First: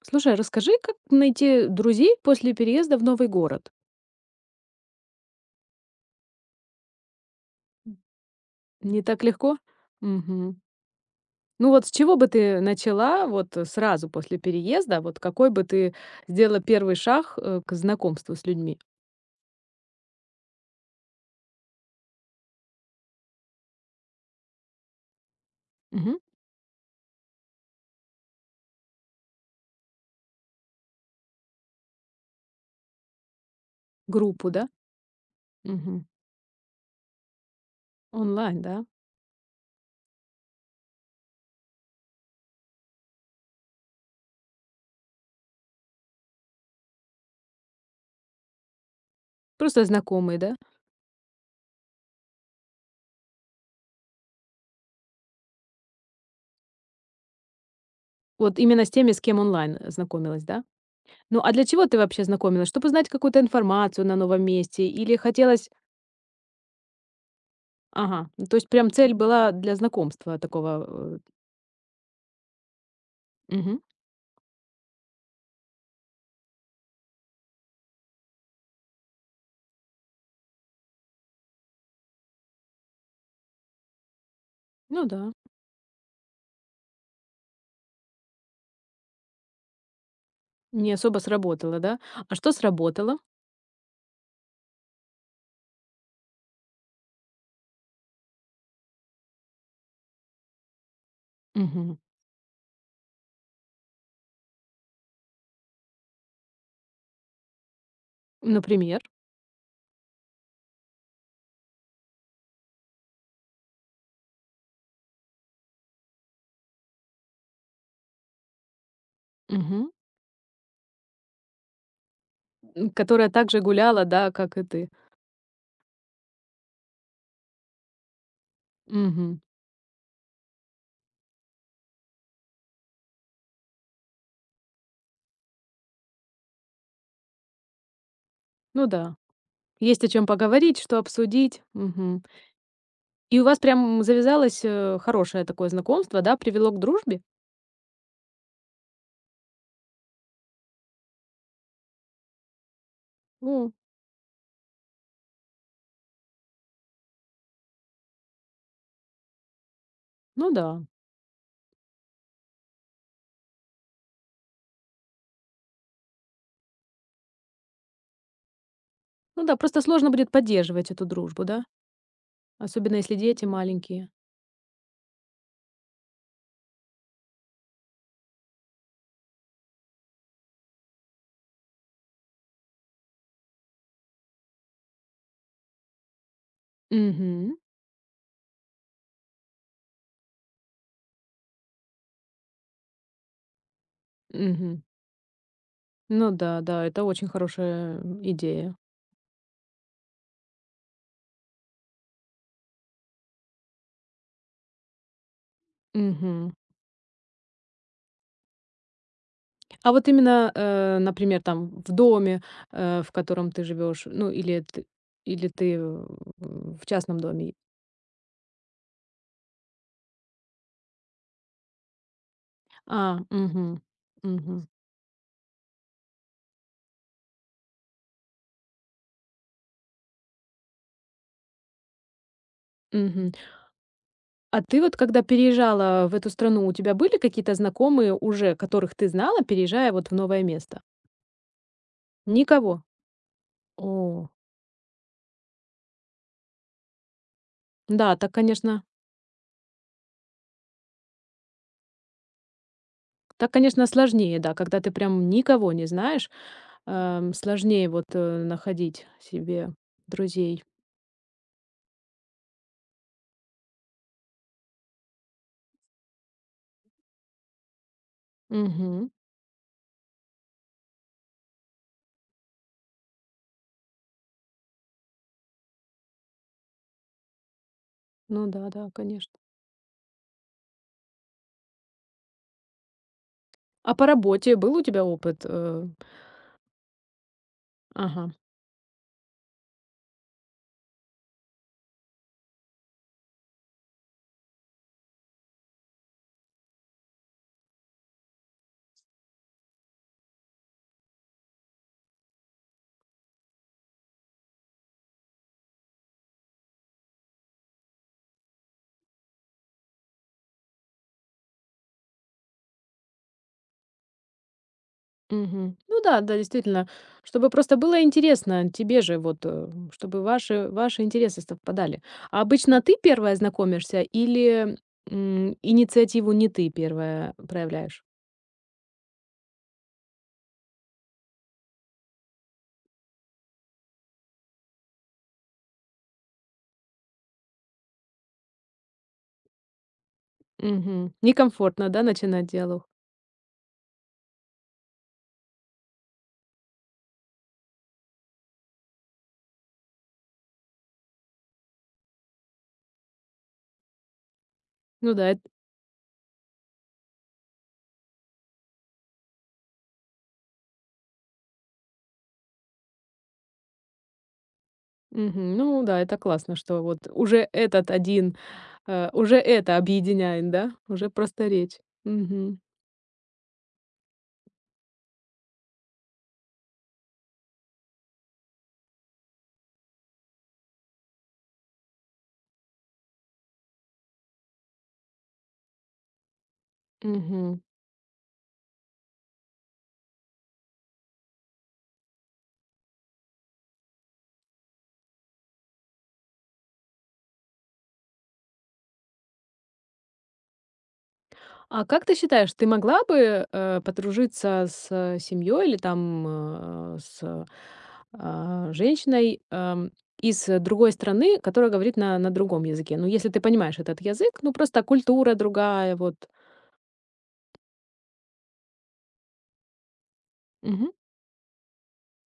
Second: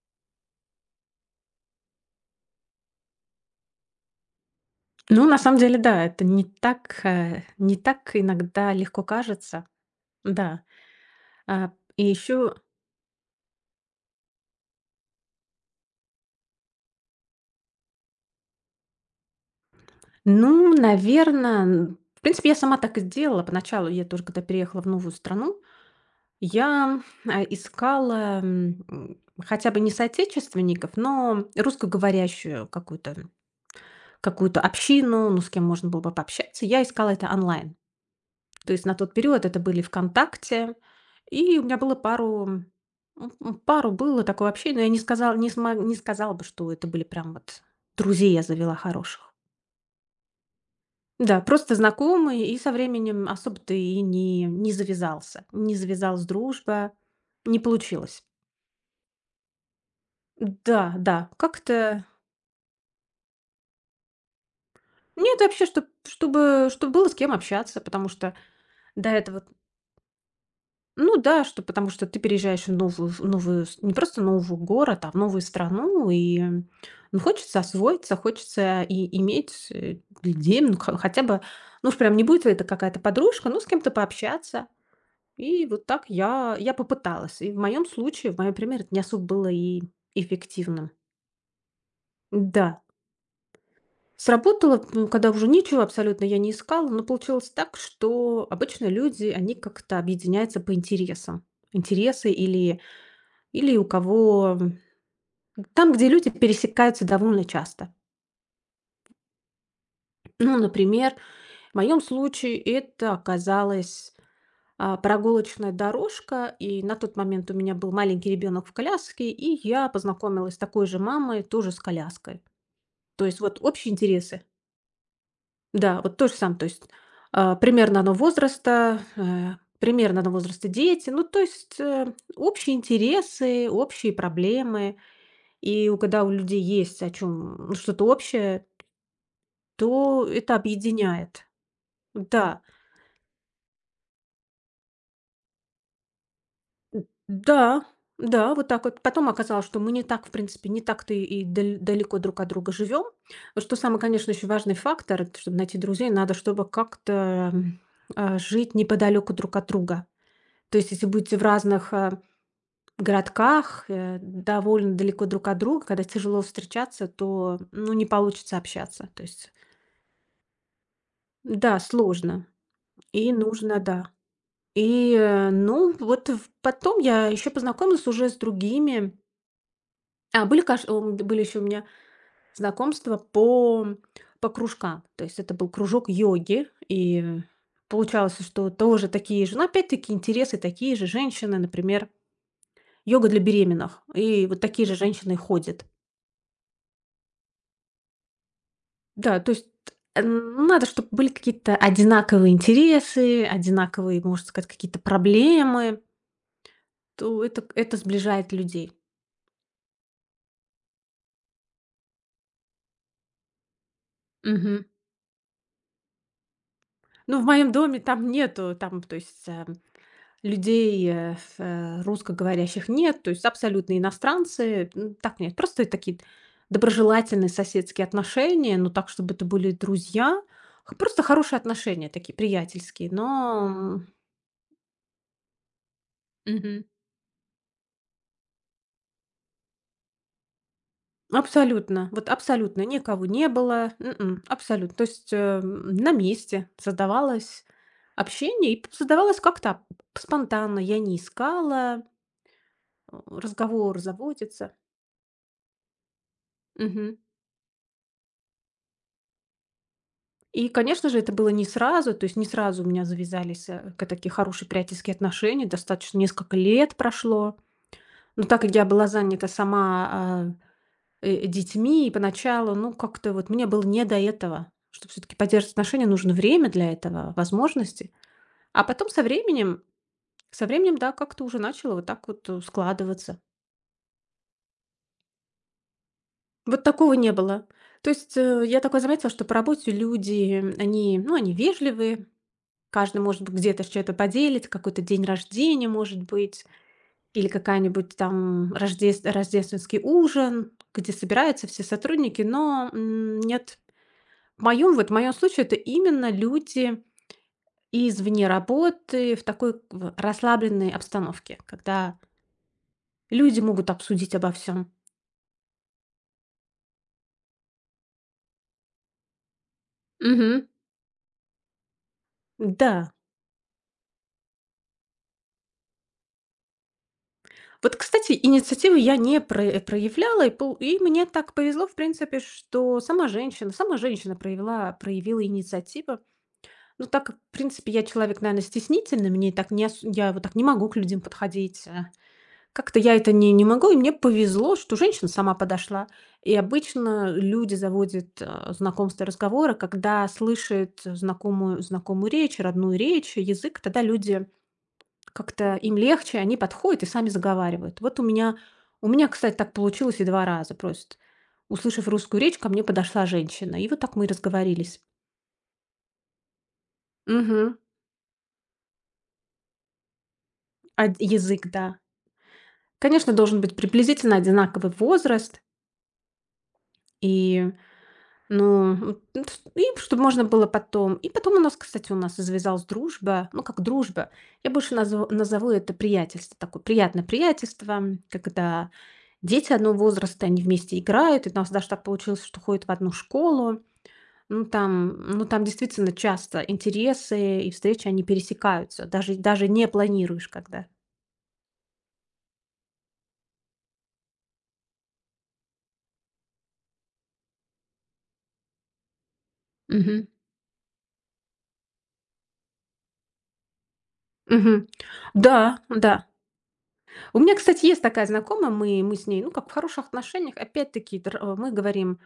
Слушай, расскажи, как найти друзей после переезда в новый город? Ну, на самом деле, да, это не так иногда легко Не так легко? кажется. Мгм. Да. Ну А, вот с и чего бы еще, ты начала вот сразу после переезда? Вот какой бы ты сделала первый шаг к знакомству с людьми? ну, наверное, в принципе, я сама так и сделала поначалу. Я тоже, когда переехала в новую страну, Мгм. я искала хотя бы не соотечественников, но русскоговорящую какую-то Группу, какую-то да? общину, ну, с кем можно было Мгм. бы пообщаться. Я искала это онлайн. Онлайн, То да? есть на тот период это были «ВКонтакте», и у меня было пару было такое общение, но я не сказала бы, что это были прям вот друзей я завела хороших. Просто знакомые, да? Да, просто знакомые, и со временем особо-то и не завязалась дружба, не получилось. Вот именно с теми, с кем онлайн знакомилась, да? Да, да, Ну а для чего ты как-то вообще знакомилась? Чтобы узнать какую-то информацию на новом месте? Или нет, вообще, хотелось? чтобы было с кем общаться, потому Ага, что ну, то есть прям до цель этого. была для знакомства Ну такого. да, что потому что ты переезжаешь в новую с Мгм. не просто новый город, а в новую страну, и, ну, хочется освоиться, хочется и иметь, людей, ну, х хотя бы, ну, уж прям не будет ли это какая-то подружка, ну, с кем-то пообщаться. Ну да. И вот так я попыталась. И в моем случае, в моем примере, это не особо было и эффективным. Не особо сработало, да? А что Да, сработало? сработало, когда уже ничего абсолютно я не искала, но получилось так, что обычно люди, они как-то объединяются по интересам. Мгм. Интересы или Или у кого там, где люди пересекаются довольно часто. Например? Ну, например, в моем случае это оказалась, прогулочная дорожка, и на тот момент у меня был маленький ребенок в коляске, и Мгм. я познакомилась с такой же мамой, тоже с коляской. То Которая есть вот также общие гуляла, да, интересы. как и ты. Да, вот то же самое. То есть, а, примерно одного возраста, Мгм. э, примерно одного возраста дети. Ну, то есть, общие интересы, общие проблемы. И у когда у людей есть о чем что-то общее, Ну да. Есть о чем то это поговорить, что объединяет. обсудить. Мгм. Да, И у вас прям завязалось, хорошее такое знакомство, да, привело к дружбе? да, да, вот так вот. Потом оказалось, что мы не так, в принципе, не так-то и далеко друг от друга живем. Ну, Что самый, конечно, еще важный фактор, это чтобы найти друзей, надо, чтобы как-то м, жить неподалеку друг от друга. ну да. То есть, если будете в разных городках, довольно далеко друг от друга, когда тяжело встречаться, то ну, не получится общаться. То Ну есть, да, просто сложно будет поддерживать эту дружбу, да? да, сложно. Особенно если И дети нужно, маленькие. да. И, ну, вот в потом я еще познакомилась уже с другими. Были еще у меня знакомства по кружкам. То есть это был кружок йоги, и Угу. получалось, что тоже такие же, ну, опять-таки интересы такие же женщины, например, йога для беременных. И вот Угу. такие же женщины ходят. Ну да, да, это очень хорошая идея. Да, то есть, ну, надо, чтобы были какие-то одинаковые интересы, одинаковые, можно сказать, какие-то проблемы. Мгм. То это сближает людей. А вот именно, например, там в доме, в котором ты живешь, ну или ты, в частном Ну, в доме. моем доме там нету, там, то есть, людей, русскоговорящих А, нет, то есть мгм, абсолютно мгм, иностранцы, так нет. Просто такие доброжелательные соседские отношения, но так, чтобы это были друзья. Х Просто хорошие отношения такие, приятельские, мгм. но. А ты вот когда переезжала в эту страну, у Мгм. тебя были какие-то знакомые уже, которых ты знала, переезжая вот в новое место? Абсолютно, вот абсолютно Никого? никого не было, О, абсолютно. То есть, на месте создавалось да, общение, и п создавалось как-то п спонтанно. Я не искала, так, конечно, разговор сложнее, да, заводится. когда ты прям никого не знаешь, Мгм. Сложнее вот, находить себе друзей. И, конечно же, это было не сразу, то есть не сразу у меня завязались, э, к такие хорошие приятельские отношения, достаточно несколько лет прошло. Но так как я была Мгм. занята сама, детьми, и поначалу, ну, как-то вот мне было не до этого. Чтобы все таки поддерживать отношения, нужно время для этого, возможности. Ну да, А да, потом со конечно. временем со временем, да, как-то уже начало вот так вот, складываться. А по работе был у тебя опыт? Вот такого не было. То Ага. есть, я такое заметила, что по работе люди, они, ну, они вежливые. Каждый, может быть, где-то что-то поделить какой-то день рождения, может быть, или какая-нибудь там рождественский ужин, где собираются все сотрудники, но нет. В моем, вот, в моем случае это именно люди извне работы в расслабленной обстановке, когда люди могут обсудить обо всем. Мгм. Ну да, да, действительно, чтобы просто было интересно тебе же, вот, чтобы Мгм. ваши интересы совпадали. А обычно ты Да. первая знакомишься или, инициативу не ты первая Вот, проявляешь? кстати, инициативы я не проявляла, и, и мне так повезло, в принципе, что сама женщина проявила инициативу. Ну, так как, в принципе, я человек, наверное, стеснительный, мне так не ос я вот так не могу к Мгм. людям подходить. Некомфортно, да, Э, начинать диалог? как-то я это не могу, и мне повезло, что женщина сама подошла. И обычно люди заводят, знакомство и разговоры, когда слышат знакомую речь, родную речь, язык. Тогда люди Ну да. эт как-то им легче, они подходят и сами заговаривают. Вот у меня, кстати, так получилось и 2 раза просто. Услышав русскую речь, ко мне подошла женщина, и вот так мы и разговорились. Мгм. Ну да, это классно, что вот уже Мгм. этот один, уже это объединяет, да? Уже Од просто язык, речь. да. Мгм. Конечно, должен быть приблизительно одинаковый возраст, и, ну, ну, и чтобы можно было потом. И потом у нас, кстати, у нас завязалась дружба, ну, как дружба. Я больше назову это приятельство, такое приятное Мгм. приятельство, когда дети одного возраста, они вместе играют. И у нас даже так получилось, что ходят в одну школу. Ну, там там действительно часто интересы и встречи, они пересекаются, даже не планируешь когда. А как ты считаешь, ты могла бы, подружиться с семьей или там, с, женщиной, Мгм. из другой страны, которая говорит на другом языке? Ну, если ты понимаешь этот язык, ну, просто Мгм. культура Да, другая, вот. да. У меня, кстати, есть такая знакомая, мы с ней, ну, как в хороших отношениях. Мгм, Опять-таки, мы говорим,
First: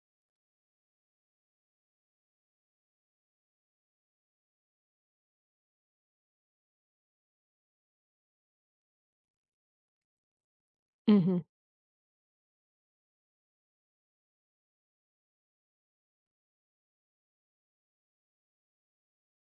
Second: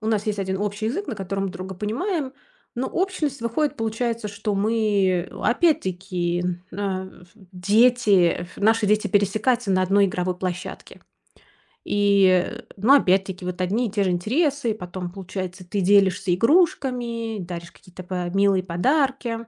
у нас есть один общий язык, на котором друг друга понимаем, но общность выходит, получается, что мы, опять-таки, а, наши дети пересекаются на одной игровой площадке. мгм. И, ну, опять-таки, вот одни и те же интересы, потом, получается, ты делишься игрушками, даришь какие-то па милые подарки.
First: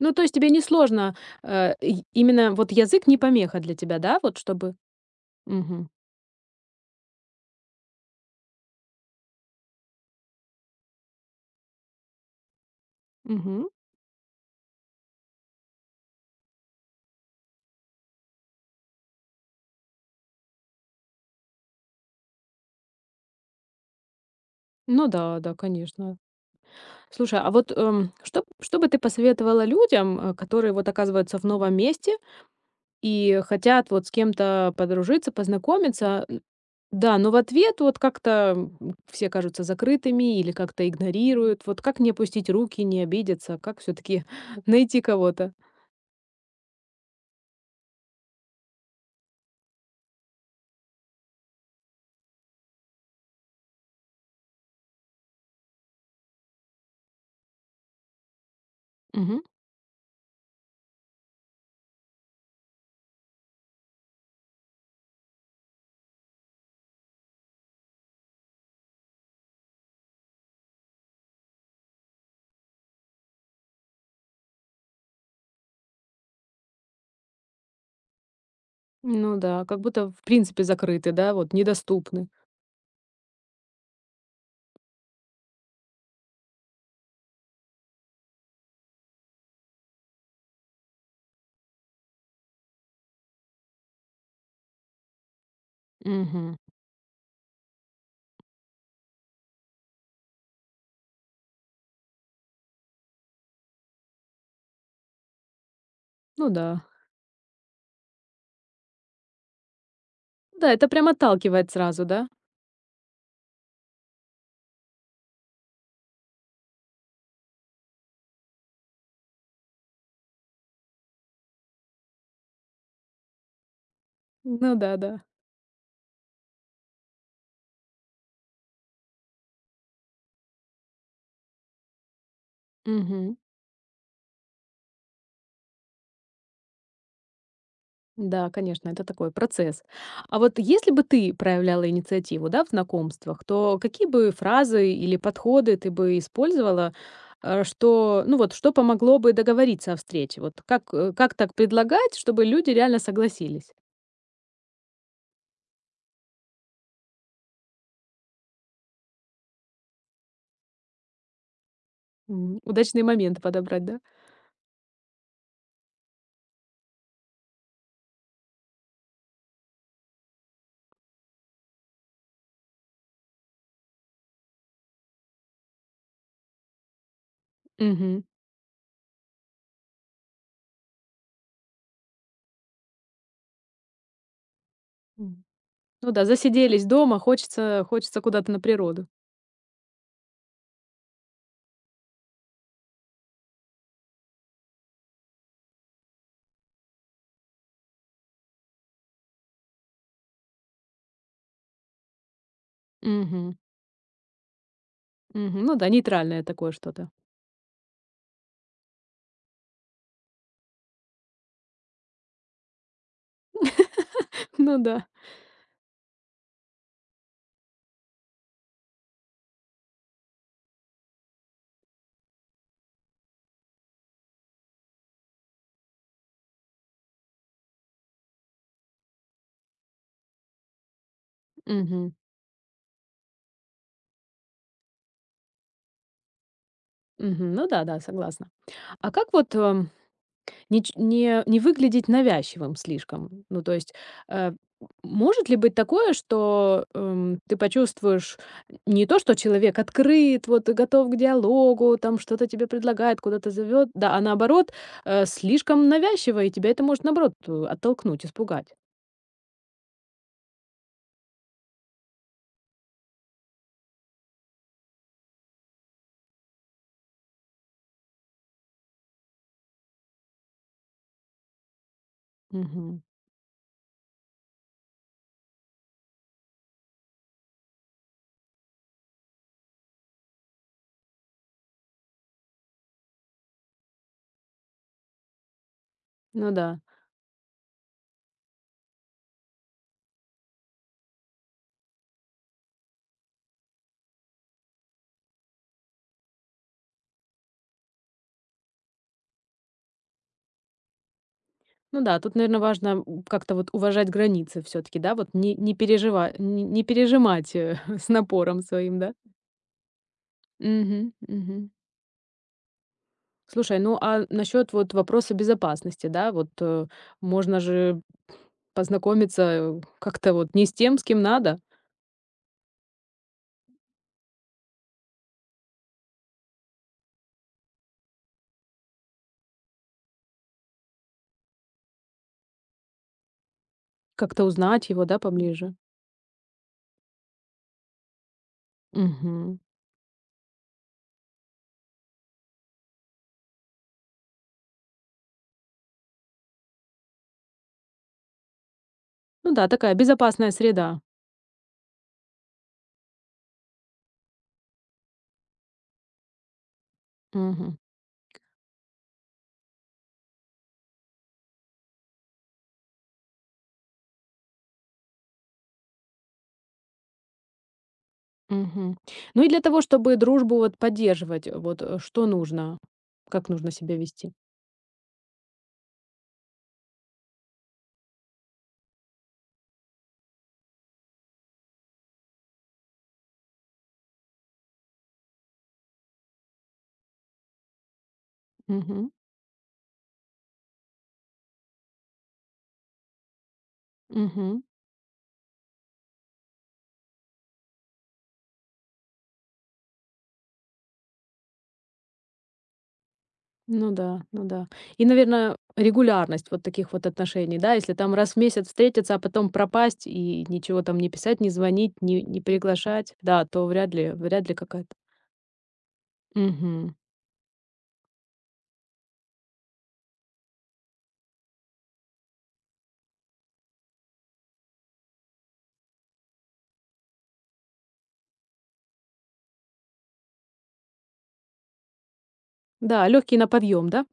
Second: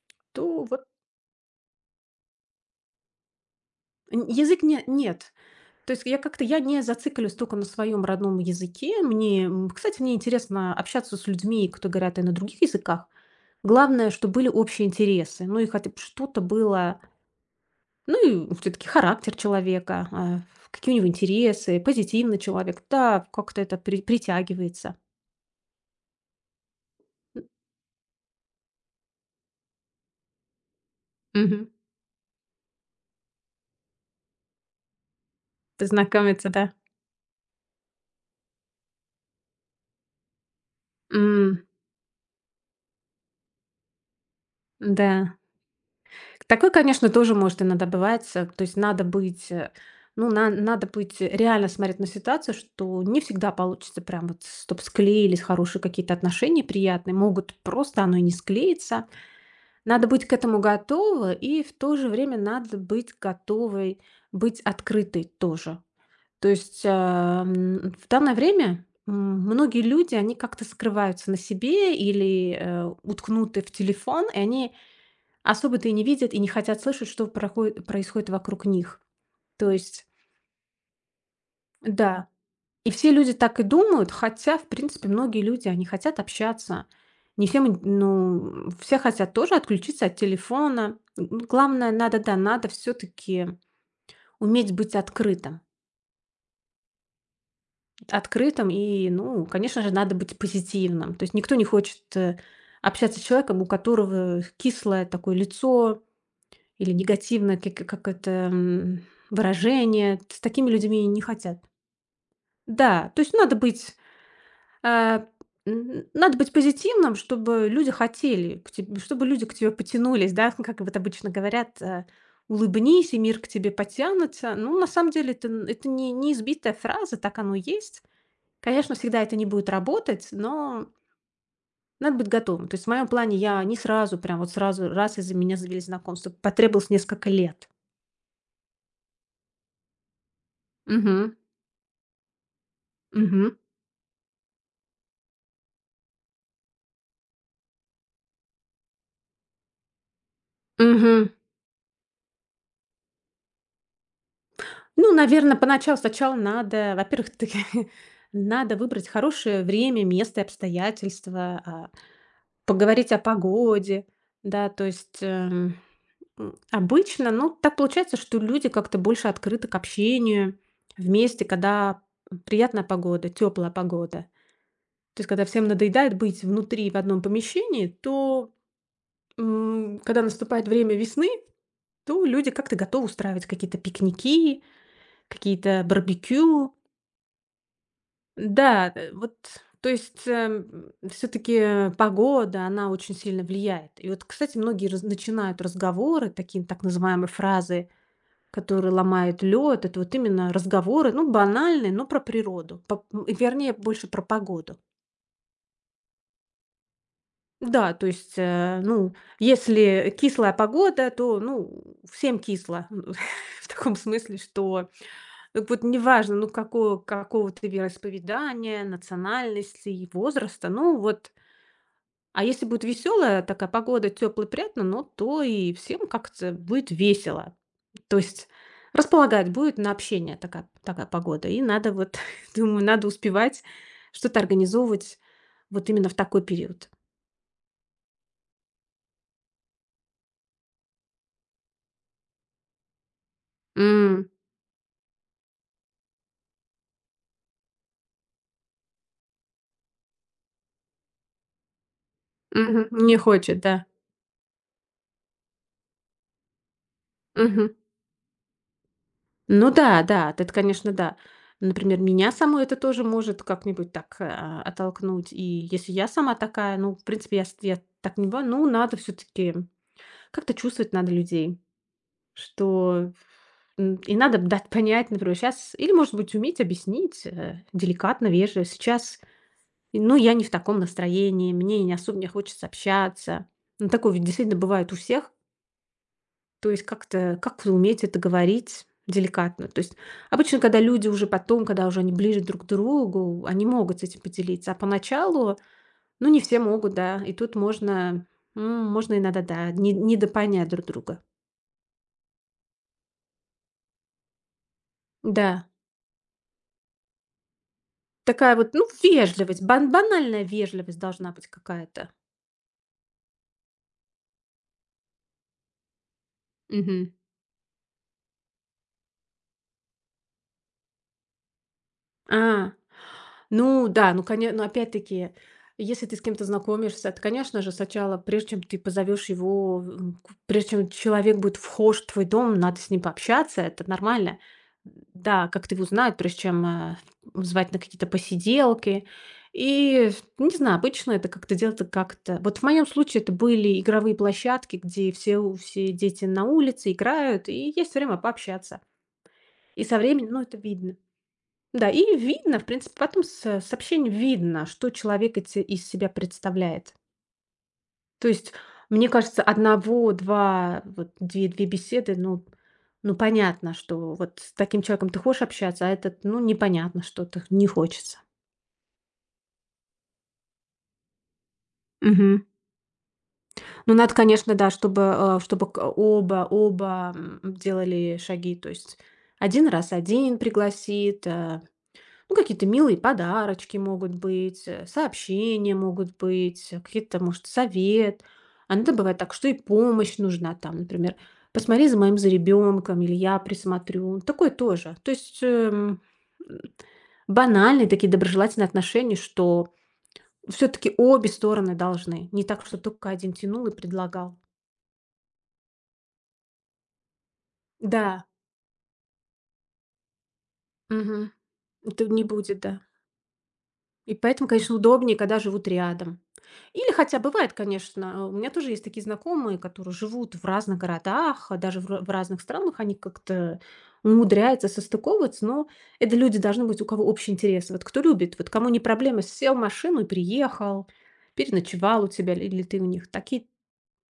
Ну, то есть тебе То вот несложно, и именно вот язык не помеха для тебя, да, н вот язык чтобы. не нет. Мгм, То есть я как-то я не зациклюсь только на своем родном языке. Мне, кстати, мне интересно общаться с людьми, кто говорят и на других языках. мгм. Главное, что были общие интересы. Ну и хотя бы что-то было, ну и все-таки характер человека, какие у него интересы, позитивный человек. Да, как-то это притягивается. Ну да, да, конечно. Слушай, а вот, что бы ты посоветовала людям, которые вот оказываются в Мгм. новом месте и хотят вот с кем-то подружиться, познакомиться. Н Знакомиться, да. Да, но в ответ вот как-то, все кажутся закрытыми или как-то игнорируют. М, Вот как не опустить руки, не обидеться? Как все таки найти Да. кого-то? Такое, конечно, тоже может иногда бывать. То есть надо быть, ну, надо быть реально смотреть на ситуацию, что не всегда получится прям вот, чтоб склеились хорошие какие-то отношения приятные, могут просто оно и не склеиться. Мгм. Надо быть к этому готова, и в то же время надо быть готовой быть открытой тоже. То есть в данное время многие люди, они как-то скрываются на себе или уткнуты в телефон, и они особо-то и не видят и не хотят слышать, что проход происходит вокруг них. Ну да, То как есть, будто в принципе закрыты, да, вот недоступны. да, и все люди так и думают, хотя, в принципе, многие люди, они хотят общаться. Не всем, ин ну, все хотят тоже отключиться от телефона. Н главное, надо, да, надо все таки уметь быть открытым. Мгм. Открытым и, ну, конечно же, надо быть позитивным. То есть никто не хочет, общаться с человеком, у которого кислое такое лицо. Ну да. Или негативное как это, выражение. С такими Да, это людьми прям не хотят. отталкивает сразу, да? Да, то есть а, надо быть позитивным, чтобы люди хотели к тебе, чтобы люди к тебе потянулись, да, как вот обычно говорят: «Улыбнись, и мир к тебе потянется». Ну Ну, на да, самом да. деле, это н это не не избитая фраза, так оно и есть. Конечно, всегда это не будет работать, но надо быть готовым. То есть в моем плане Мгм. я не сразу, прям вот сразу раз, из за меня завели знакомство. Потребовалось несколько лет. Да, конечно, это такой процесс. А вот если бы ты Мгм. проявляла инициативу, да, в знакомствах, то какие бы фразы или подходы ты бы использовала, что, ну вот, что помогло бы договориться о встрече? Вот Мгм. как так предлагать, чтобы люди реально согласились? Ну, наверное, поначалу сначала надо, во-первых, ты надо выбрать хорошее время, место и обстоятельства, Удачные поговорить о моменты подобрать, да? погоде. Да, то есть, обычно, ну, так получается, что люди как-то больше открыты к общению вместе, когда приятная погода, теплая погода. То есть когда всем надоедает быть внутри в одном помещении, Мгм. то, когда наступает время весны, то люди как-то готовы устраивать какие-то пикники. М. Какие-то Ну да, барбекю. засиделись дома, хочется, хочется куда-то на Да, природу. э, вот, то есть, все таки погода, она очень сильно влияет. И вот, кстати, многие раз начинают разговоры, такие так называемые фразы, которые ломают лед. Это вот именно разговоры, ну, банальные, но про природу, по Мгм. вернее, больше про погоду. Мгм. Ну да, нейтральное такое что-то. Да, то есть, ну, если кислая погода, то, ну, всем кисло. В таком смысле, Ну что да. так вот неважно, ну, какого ты вероисповедания, национальности и возраста. Ну вот, а если будет веселая такая погода, тепло, приятно, ну, то и всем как-то будет весело. То есть располагать будет на общение такая погода. И надо Мгм. вот, думаю, надо успевать что-то организовывать вот именно в такой период. Мгм. Ну да, да, согласна. А как вот Не ч не не выглядеть навязчивым слишком? Ну, то есть, М, э, может ли быть такое, что, ты почувствуешь не то, что человек открыт, вот, и готов к диалогу, там что-то тебе Мгм, не предлагает, куда-то хочет, да. зовет, да, а наоборот, слишком навязчиво, и тебя это может, наоборот, оттолкнуть, испугать. Ну да, да, это, конечно, да. Например, меня саму это тоже может как-нибудь так, оттолкнуть. И если я сама такая, ну, в принципе, я так не бываю, ну, надо все таки как-то чувствовать надо людей, Мгм. что, и надо дать понять, например, сейчас или, может быть, уметь объяснить, деликатно, вежливо. Сейчас, и, ну, я не в таком настроении, мне не особо не хочется общаться. Ну, такое ведь действительно бывает у всех. Ну То да. есть как-то как уметь это говорить деликатно. То есть обычно, когда люди уже потом, когда уже они ближе друг к другу, они могут с этим поделиться. А поначалу, ну, не все могут, да. И тут можно иногда, да, недопонять друг друга. Ну да, тут, наверное важно, как-то вот уважать границы все таки да, вот не Да. не переживать, не пережимать, с Такая напором вот, ну, своим, да? банальная вежливость Мгм, должна быть мгм. какая-то. Слушай, ну а насчет вот вопроса безопасности, да, вот Мгм. можно же познакомиться как-то вот не с тем, с кем надо, А, Ну да, ну коне но опять-таки, если ты с кем-то знакомишься, то, конечно же, сначала, прежде чем ты позовешь его, м, к прежде чем человек будет вхож в твой дом, надо с ним пообщаться, это нормально. как-то узнать его, да, Да, как-то поближе. его знают, прежде чем, звать на какие-то посиделки. Мгм. И, не знаю, обычно это как-то делается как-то Вот в моем случае это были игровые площадки, где все дети на улице играют, и есть время пообщаться. Ну да, И такая со временем, ну, безопасная это видно. среда. Да, и видно, в принципе, потом с сообщений видно, что человек эти из себя представляет. Мгм. То есть, мне кажется, одного-два вот две-две беседы, ну ну, понятно, что вот с таким человеком ты хочешь общаться, а этот, ну, непонятно, что ты не хочется. Мгм. Ну и для того, чтобы дружбу вот поддерживать, вот что Мгм. нужно, как нужно Ну, себя надо, вести. конечно, да, чтобы, чтобы к оба оба, м, делали шаги. То есть один раз один пригласит. Э, Ну, какие-то милые подарочки могут быть, сообщения могут быть, какие-то, может, совет. А иногда Мгм. бывает так, что и помощь нужна там, например, посмотри за моим за ребенком или я присмотрю. Такое Мгм. тоже. То есть м, банальные такие доброжелательные отношения, что все-таки обе стороны должны. Не так, что только один тянул и Ну да, предлагал. ну да. И, наверное, регулярность вот таких вот отношений, да, если Да, там раз в месяц встретиться, а потом пропасть и ничего там не мгм. писать, не звонить, Это не, не не будет, да. приглашать, да, то вряд ли, И поэтому, вряд ли конечно, какая-то. удобнее, когда живут рядом. Или Мгм. хотя бывает, конечно, у меня тоже есть такие знакомые, которые живут в разных городах, а даже в разных странах, они как-то умудряются состыковываться, но это люди должны быть, у кого общий интерес. Вот кто любит, вот кому не проблема, сел в машину и приехал, переночевал у тебя или ты у Да, них. легкий Такие, на подъем, да?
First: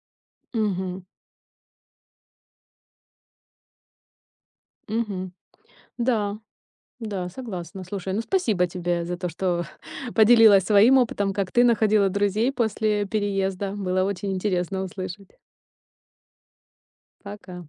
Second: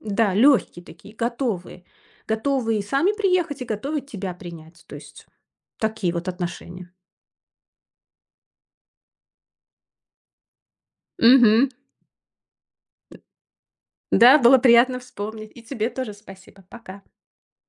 да, легкие Мгм. такие, готовые. Готовые и сами приехать, и готовы тебя принять. То есть Мгм. такие вот Да, отношения. да, согласна. Слушай, ну спасибо тебе за то, что поделилась своим опытом, как ты Мгм. находила друзей после переезда. Было очень Да, было интересно приятно услышать. вспомнить. И тебе тоже спасибо. Пока. Пока.